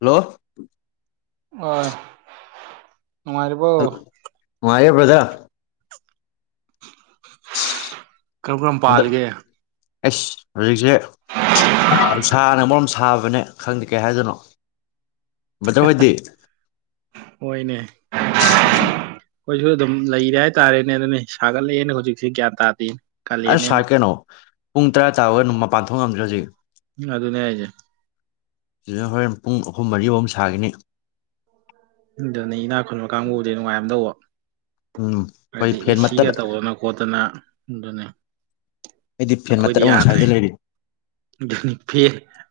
hello ꯃꯥꯔꯔꯤꯕꯣ ꯔꯕꯖ [unintelligible] ꯀꯔꯝ ꯀꯔꯝ ꯍꯟꯗꯛ ꯄꯥꯜꯂꯤꯒꯦ ꯑꯩꯁ ꯍꯧꯖꯤꯛꯁꯦ ꯑꯗꯨꯁꯥꯅ ꯃꯔꯣꯝ ꯁꯥꯕꯅꯦ ꯈꯪꯗꯦ ꯀꯩ ꯍꯥꯏꯗꯣꯏꯅꯣ ꯕ꯭ꯔꯗꯔ ꯍꯣꯏꯗꯤ ꯍꯣꯏꯅꯦ ꯑꯩꯈꯣꯏꯁꯨ ꯑꯗꯨꯝ ꯂꯩꯔꯦ ꯍꯥꯏꯇꯥꯔꯦ ꯅ ꯅ ꯅ ꯁꯒꯂ ꯂꯩꯩꯅꯅ ꯍꯧꯖꯤ ꯎꯆꯁꯤꯒ꯭ꯌꯥ ꯇꯥ ꯑ ꯁꯥꯀꯦꯅꯣ ꯄꯨꯡꯪ ꯇ꯭ꯔꯥ ꯇ ꯑꯣꯏꯔ ꯃ ꯄꯥꯟꯊꯣꯛ ꯉꯝꯗ꯭ꯔꯁꯤ ꯑꯗꯨ ꯑꯗꯨꯅ ꯍꯥꯏꯖꯦ ꯁꯤꯗ ꯍꯣꯔꯦꯟ ꯄꯨꯡ ꯑꯍꯨꯝ ꯃꯔꯤꯐꯥꯎꯨꯝ ꯁꯥꯈꯤꯅꯤ ꯑꯗꯨ ꯑꯗꯨꯅꯤ ꯏꯅꯥꯛ ꯈꯨꯟꯕ ꯀꯥꯡꯕꯨꯗꯤ ꯅꯨꯡꯉꯥꯏꯝ ꯇꯧꯕ ꯎꯝ ꯑꯩꯈꯣꯏ ꯍꯥꯏꯗꯤ ꯐꯦꯟ ꯃꯇꯠ ꯑꯦꯁꯤꯒ ꯇꯧꯗꯅ ꯈꯣꯠꯇꯅ ꯗꯅꯦ ꯑꯩꯗꯤ ꯐꯦꯟ ꯃꯇꯔꯛ ꯑꯃ ꯁꯁ꯭ꯏꯗ ꯂꯩꯔꯤ ꯑꯗꯨ ꯐ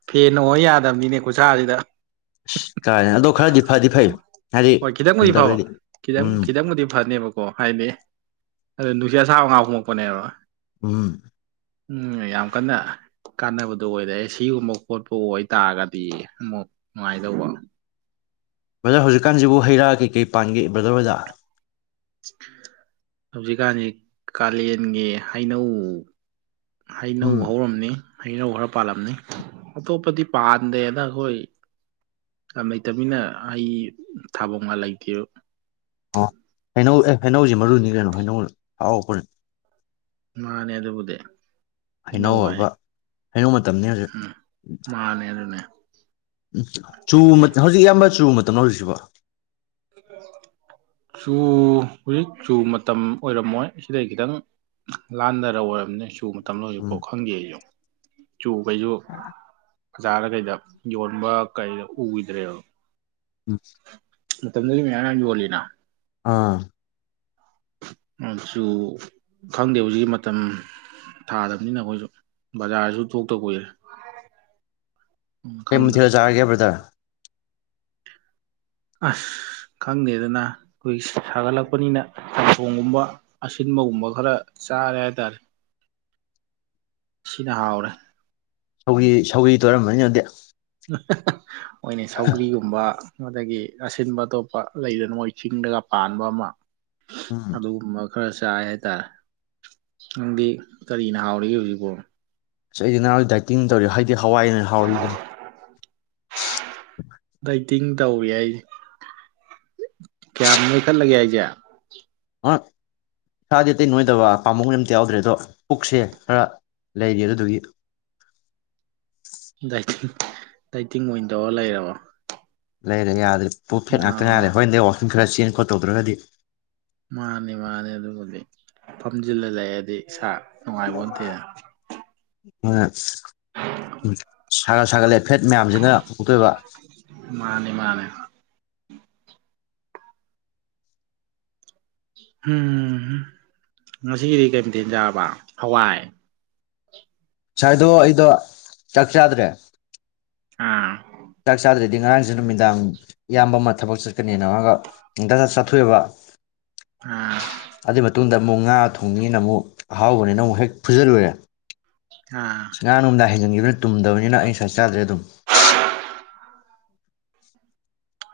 ꯐꯦ ꯅꯣꯡꯉ ꯌꯥꯗꯕꯅꯤꯅꯦ ꯈꯨꯠꯁꯥꯁꯤꯗ ꯀꯥꯏ ꯑꯗꯣ ꯈꯔꯗꯤ ꯐꯗꯤ ꯐꯩ ꯍꯥꯏꯗꯤ ꯍꯣꯏ ꯈꯤꯇꯪꯕꯨꯗꯤ ꯐꯕ ꯈꯨꯝꯗꯕꯗꯗꯤ ꯈꯤꯇꯪ ꯎꯝ ꯑꯗꯨꯣ ꯅꯨꯡꯁꯤꯠ ꯑꯁꯥ ꯃꯉꯥ ꯐꯣꯡꯉꯛꯄꯅꯦꯕꯣ ꯎꯝ ꯎꯝ ꯌꯥꯝ ꯀꯟꯅ ꯀꯥꯟꯅꯕꯗꯨꯣ ꯑꯣꯏꯔꯦ ꯁꯤꯒꯨꯝꯕ ꯈꯣꯠꯄꯨ ꯑꯣꯏꯇꯥꯔꯒꯗꯤ ꯑꯃꯨꯛ ꯅꯨꯡꯉꯥꯏꯗꯧꯕ ꯕ꯭ꯔꯗꯔ ꯍꯧꯖꯤꯛꯀꯥꯟꯁꯤꯕꯨ ꯍꯩ ꯔꯥ ꯀꯩꯀꯩ ꯄꯥꯟꯒꯦ ꯕ꯭ꯔꯥꯗꯔ ꯍꯗ ꯍꯧꯖꯤꯛꯀꯥꯟꯗꯤ ꯀꯥꯂꯦꯟꯒꯤ ꯍꯩꯅꯧ ꯍꯩꯅꯧ ꯎꯝ ꯍꯧꯔꯝꯅꯤ ꯍꯩꯅꯧ ꯈꯔ ꯄꯥꯜꯂꯝꯅꯤ ꯑꯇꯣꯞꯄꯗꯤ ꯄꯥꯟꯗꯦꯅ ꯑꯩꯈꯣꯏ ꯌꯥꯝ ꯂꯩꯇꯃꯤꯅ ꯍꯩ ꯊꯥꯕꯐꯝꯒ ꯂꯩꯇꯦ ꯑꯣ ꯍꯩꯅꯧ ꯑꯦ ꯍꯩꯅꯧꯁꯤ ꯃꯔꯨꯅꯤ ꯀꯩꯅꯣ ꯍꯩꯅꯧ ꯍꯥꯎꯄꯔ ꯃꯥꯅꯦꯦ ꯑ ꯑꯗꯨꯕꯨꯗꯦ ꯍꯩꯅꯧꯕ ꯍꯩꯅꯧ ꯃꯇꯝꯅꯤ ꯍꯧꯖꯤꯛ ꯎꯝ ꯃꯥꯅꯦ ꯑꯗꯨꯅꯦ ꯇꯅꯣꯁꯤꯕ ꯆꯨ ꯍꯧꯖꯤꯛ ꯆꯨ ꯃꯇꯝ ꯑꯣꯏꯔꯝꯃꯣꯏ ꯁꯤꯗꯩ ꯈꯤꯇꯪ ꯂꯥꯟꯊꯔ ꯑꯣꯏꯔꯝꯅꯤ ꯆꯨ ꯇꯅꯣꯁꯨ ꯎꯝ ꯄꯣꯛ ꯈꯪꯒꯦ ꯑꯩꯁꯨ ꯆꯨꯕꯌꯨ ꯑꯣꯖꯥꯔꯗ ꯀꯩꯗ ꯌꯣꯟꯕ ꯀꯩ ꯎꯈꯤꯗ꯭ꯔꯦꯕ ꯎꯝ ꯃꯇꯝꯝꯗ ꯃ ꯌꯥ ꯌꯣꯂꯤꯅꯥ ꯑꯥ ꯑꯗꯨꯁꯨ ꯈꯪꯗꯦ ꯍꯧꯖꯤꯛꯀꯤ ꯃꯇꯝ ꯊꯥꯗꯕꯅꯤꯅ ꯑꯩꯈꯣꯏꯁꯨ ꯕꯖꯥꯔꯗꯁꯨ ꯊꯣꯛꯇꯕ ꯀꯏꯔꯦ ꯀꯨ ꯊꯤ ꯆꯔꯑꯒꯦ ꯕ꯭ꯔꯗꯔ ꯑꯁ ꯈꯪꯗꯦꯗꯅ ꯑꯩꯈꯣꯏ ꯁꯥꯒꯠꯂꯛꯄꯅꯤꯅ ꯁꯥꯪꯊꯣꯡꯒꯨꯝꯕ ꯑꯁꯤꯟꯕꯒꯨꯝꯕ ꯈꯔ ꯆꯥꯔꯦ ꯍꯥꯏ ꯇꯔꯦ ꯁꯤꯅ ꯍꯥꯎꯔꯦ ꯁꯧꯒꯤ ꯁꯧꯤ ꯇꯣꯏꯔꯝꯕꯅꯤꯅꯗꯤ [inaudible] ꯃ ꯑꯣꯏꯅ ꯁꯧꯒ꯭ꯂꯤꯒꯨꯝꯕ ꯑꯗꯒꯤ ꯑꯁꯤꯟꯕ ꯑꯇꯣꯞꯄ ꯂꯩꯗꯅ ꯃꯣꯏ ꯆꯤꯡꯗꯒ ꯄꯥꯟꯕ ꯑꯃ ꯎꯝ ꯍꯗꯣ ꯈꯔ ꯆꯥꯏ ꯍꯥꯏꯇꯥꯔꯦ ꯅꯪꯗꯤ ꯀꯔꯤꯅ ꯍꯥꯎꯔꯤꯒꯦ ꯍꯧꯖꯤꯛꯐꯥꯎ ꯑꯁ ꯑꯩꯗꯤ ꯅꯍ ꯗꯥꯏꯇꯤꯡ ꯇꯧꯔꯤ ꯍꯥꯏ ꯍꯋꯥꯏ ꯍꯋꯥ [inaudible] ꯗꯩꯇ ꯇꯤꯡ ꯇꯧꯔꯤ ꯑꯩꯁꯦ ꯀꯌꯥꯝ ꯃꯣꯏꯈꯠꯂꯒꯦ ꯑꯩꯁꯦ ꯑꯥ ꯏꯁꯥꯗꯤ ꯑꯇꯩ ꯅꯣꯏꯗꯕ ꯄꯥꯃꯨꯡꯈꯩ ꯑꯝꯇ ꯌꯥꯎꯗ꯭ꯔꯦ ꯑꯗꯣ ꯄꯨꯛꯁꯦ ꯈꯔ ꯂꯩꯔꯤ ꯑꯗꯨꯒꯤ ꯇꯩꯇꯤꯡ ꯑꯣꯏꯅ ꯇꯧꯔ ꯂꯩꯔꯕ ꯂꯩ ꯂꯩꯦ ꯌꯥꯗ꯭ꯔꯔꯤ ꯄꯣ ꯐꯦꯛꯠ ꯉꯥꯛꯇ ꯑꯥ ꯉꯥꯏꯔꯦ ꯍꯣꯏꯗꯤ ꯑꯣ ꯁꯨꯝ ꯈꯔ ꯆꯦꯟ ꯈꯣꯠ ꯇꯧꯗ꯭ꯔꯒꯗꯤ ꯐꯍꯖꯤꯂ ꯍꯥꯏꯗꯤ ꯏꯁꯥ ꯅꯨꯡꯉꯥꯏꯕ ꯑꯣꯏꯅ ꯊꯦꯅ ꯎꯝ ꯁꯔ ꯁꯀꯂꯦ ꯐꯦꯠ ꯃꯌꯥꯝꯁꯤꯅ ꯄꯨꯊꯣꯛꯇꯣꯏꯕ ꯃꯥꯅꯤ ꯃꯥꯅꯤ ꯎꯝ ꯉꯁꯤꯒꯤꯗꯤ ꯀꯩꯝꯇꯦꯟꯖꯔꯕ ꯍꯋꯥꯏ ꯁꯥꯏꯗꯣ ꯑꯩꯗꯣ ꯆꯥꯛ ꯆꯥꯗ꯭ꯔꯦ ꯑꯥ ꯆꯥꯛ ꯆꯥꯗ꯭ꯔꯗꯤ ꯉꯔꯥꯡꯁꯦ ꯅꯨꯃꯤꯗꯥꯡ ꯏꯌꯥꯝꯕ ꯑꯃ ꯊꯕꯛ ꯆꯠꯀꯅꯤꯅ ꯃꯥꯒ ꯍꯗꯥꯛ ꯆꯥ ꯆꯥꯊꯣꯛꯑꯕ ꯑꯥ ꯑꯗꯨꯗ ꯃꯗ ꯑꯃꯨꯛ ꯉꯥ ꯊꯣꯡꯉꯦꯅ ꯑꯃꯨꯛ ꯑꯍꯥꯎꯕꯅꯤꯅ ꯑꯃꯨꯛ ꯍꯦꯛ ꯐꯨꯖꯤꯜꯂꯨꯔꯦ ꯑꯥ ꯁꯉꯅ ꯎꯗ ꯍꯥꯏ ꯈꯤꯕꯅꯤ ꯇꯨꯝꯗꯕꯅꯤꯅ ꯑꯩ ꯁ꯭ꯋꯥꯏ ꯆꯥꯗ꯭ꯔꯦ ꯑꯗꯨꯝ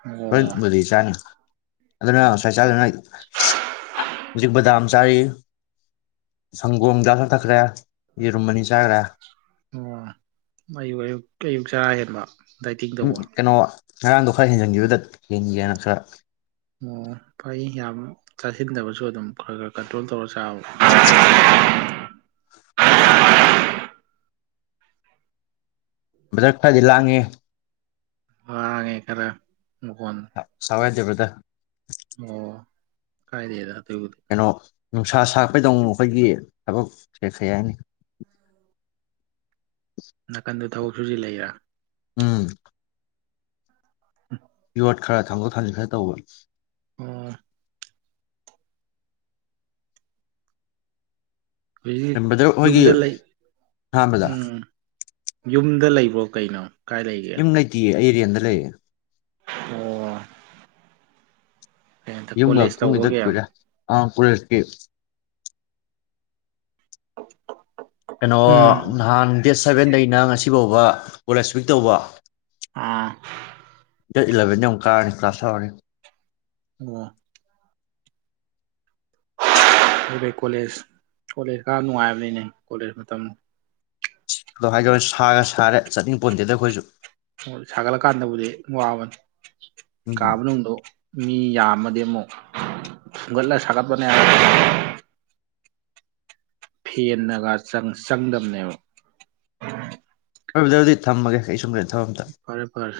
ꯑꯣ ꯍꯕꯨ ꯆꯥꯅꯤ ꯑꯗꯨꯗꯅ ꯁꯆꯥ ꯍꯥꯏ ꯍꯧ ꯗꯥꯝ ꯆꯥꯔꯤ ꯁꯪꯒꯣꯝꯗ ꯍꯊꯛꯈ꯭ꯔꯦ ꯌꯦꯔꯨꯝ ꯑꯅꯤ ꯆꯥꯈ꯭ꯔꯦ ꯑꯣ ꯑꯌꯨꯛ ꯑꯌꯨꯛ ꯑꯌꯨꯛ ꯆꯔ ꯍꯦꯟꯕ ꯗꯥꯏꯇꯤꯡ ꯎꯝ ꯇꯧꯕ ꯀꯩꯅꯣ ꯉꯔꯥꯡꯗꯣ ꯈꯔ ꯍꯦꯟꯖꯟꯈꯤꯕꯗ ꯍꯦꯟꯒꯦꯅ ꯈꯔ ꯑꯣ ꯐꯩ ꯌꯥꯝ ꯆꯥꯁꯤꯟꯗꯕꯁꯨ ꯑꯗꯨꯝ ꯈꯔ ꯈꯔ ꯀꯟꯇ꯭ꯔꯣꯜ ꯇꯧꯔꯁꯨ ꯆꯥꯎ ꯃꯊꯛ ꯐꯔꯗꯤ ꯂꯥꯡꯉꯤ ꯍ ꯉꯦ ꯈꯔꯦ ꯁꯋꯥꯏꯗꯦꯕꯗ ꯀꯥꯏꯔꯤꯗ ꯀꯩꯅꯣ ꯅꯨꯡꯁꯥ ꯁꯥꯥꯛꯄꯩꯗꯧ ꯑꯩꯈꯣꯏꯒꯤ ꯑꯕꯣ ꯆꯦꯁ ꯌꯥꯅꯤ ꯅ ꯀꯟꯗ ꯊꯕꯛ ꯁꯨꯁꯤ ꯂꯩꯔꯥ ꯎꯝ ꯎ ꯠ ꯈꯔ ꯊꯥꯡꯗꯣꯛ ꯊꯥꯡꯖꯤꯟ ꯈꯔ ꯇꯧꯕꯅꯤ ꯑꯣ ꯍꯧꯖꯤꯛ ꯅꯝꯕꯗꯔ ꯑꯩꯈꯣꯏꯒꯤ ꯌꯨꯝꯗ ꯂꯩ ꯑꯍꯥꯟꯕꯗ ꯎꯝ ꯌꯨꯝꯗ ꯂꯩꯕ꯭ꯔꯣ ꯀꯩꯅꯣ ꯀꯥꯏ ꯂꯩ ꯂꯩ ꯀ ꯑꯦꯔꯤꯌꯥꯗ ꯂꯩ ꯑꯣ ꯀꯩꯅꯣ ꯌꯨꯝꯒ ꯀꯣꯂꯦꯖ ꯀꯨꯡꯉꯗ ꯇꯧꯕꯒꯤ ꯀꯔꯦ ꯑ ꯀꯣꯂꯦꯖꯀꯤ ꯀꯩꯅꯣ ꯎꯝ ꯅꯍꯥꯟ ꯗꯦꯠ ꯁꯚꯦꯟꯗꯩꯅ ꯉꯁꯤ ꯁꯤꯐꯕ ꯀꯣꯂꯦꯖ ꯋꯤꯛ ꯇꯧꯕ ꯑꯥ ꯗꯦꯠ ꯏꯂꯚꯦꯟꯗ ꯌꯥꯝꯨꯛ ꯀꯥꯔꯅꯤ ꯀ꯭ꯂꯥꯁ ꯍꯧꯔꯅꯤ ꯋꯥ ꯑꯩꯕꯩ ꯀꯣꯂꯦꯖ ꯀꯣꯂꯦꯖ ꯈꯔ ꯅꯨꯡꯉꯥꯏꯕꯅꯤꯅꯦ ꯀꯣꯂꯦꯖ ꯃꯇꯝ ꯑꯗꯣ ꯍꯥꯏꯗꯧꯔꯦ ꯁꯥꯒ ꯁꯥꯔꯦ ꯆꯠꯅꯤꯡ ꯄꯣꯟꯗꯦꯗ ꯑꯩꯈꯣꯏꯁꯨ ꯁꯥꯒꯠꯂꯀꯥꯟꯗꯕꯨꯗꯤ ꯋꯥꯕꯅꯤ ꯎꯝ ꯀꯥꯕ ꯅꯗꯣ ꯃꯤ ꯌꯥꯝꯃꯗꯤ ꯑꯃꯨꯛ ꯊꯨꯝꯒꯠꯂ ꯁꯥꯒꯠꯄꯅꯦ ꯐꯦꯟꯅꯒ ꯆꯪꯗꯝꯗꯝꯅꯦꯕ ꯐꯕꯗ ꯑꯗꯨꯗꯤ ꯊꯝꯃꯒꯦ ꯑꯩ ꯁꯨꯝ ꯀꯗ ꯐꯔꯦ ꯐꯔ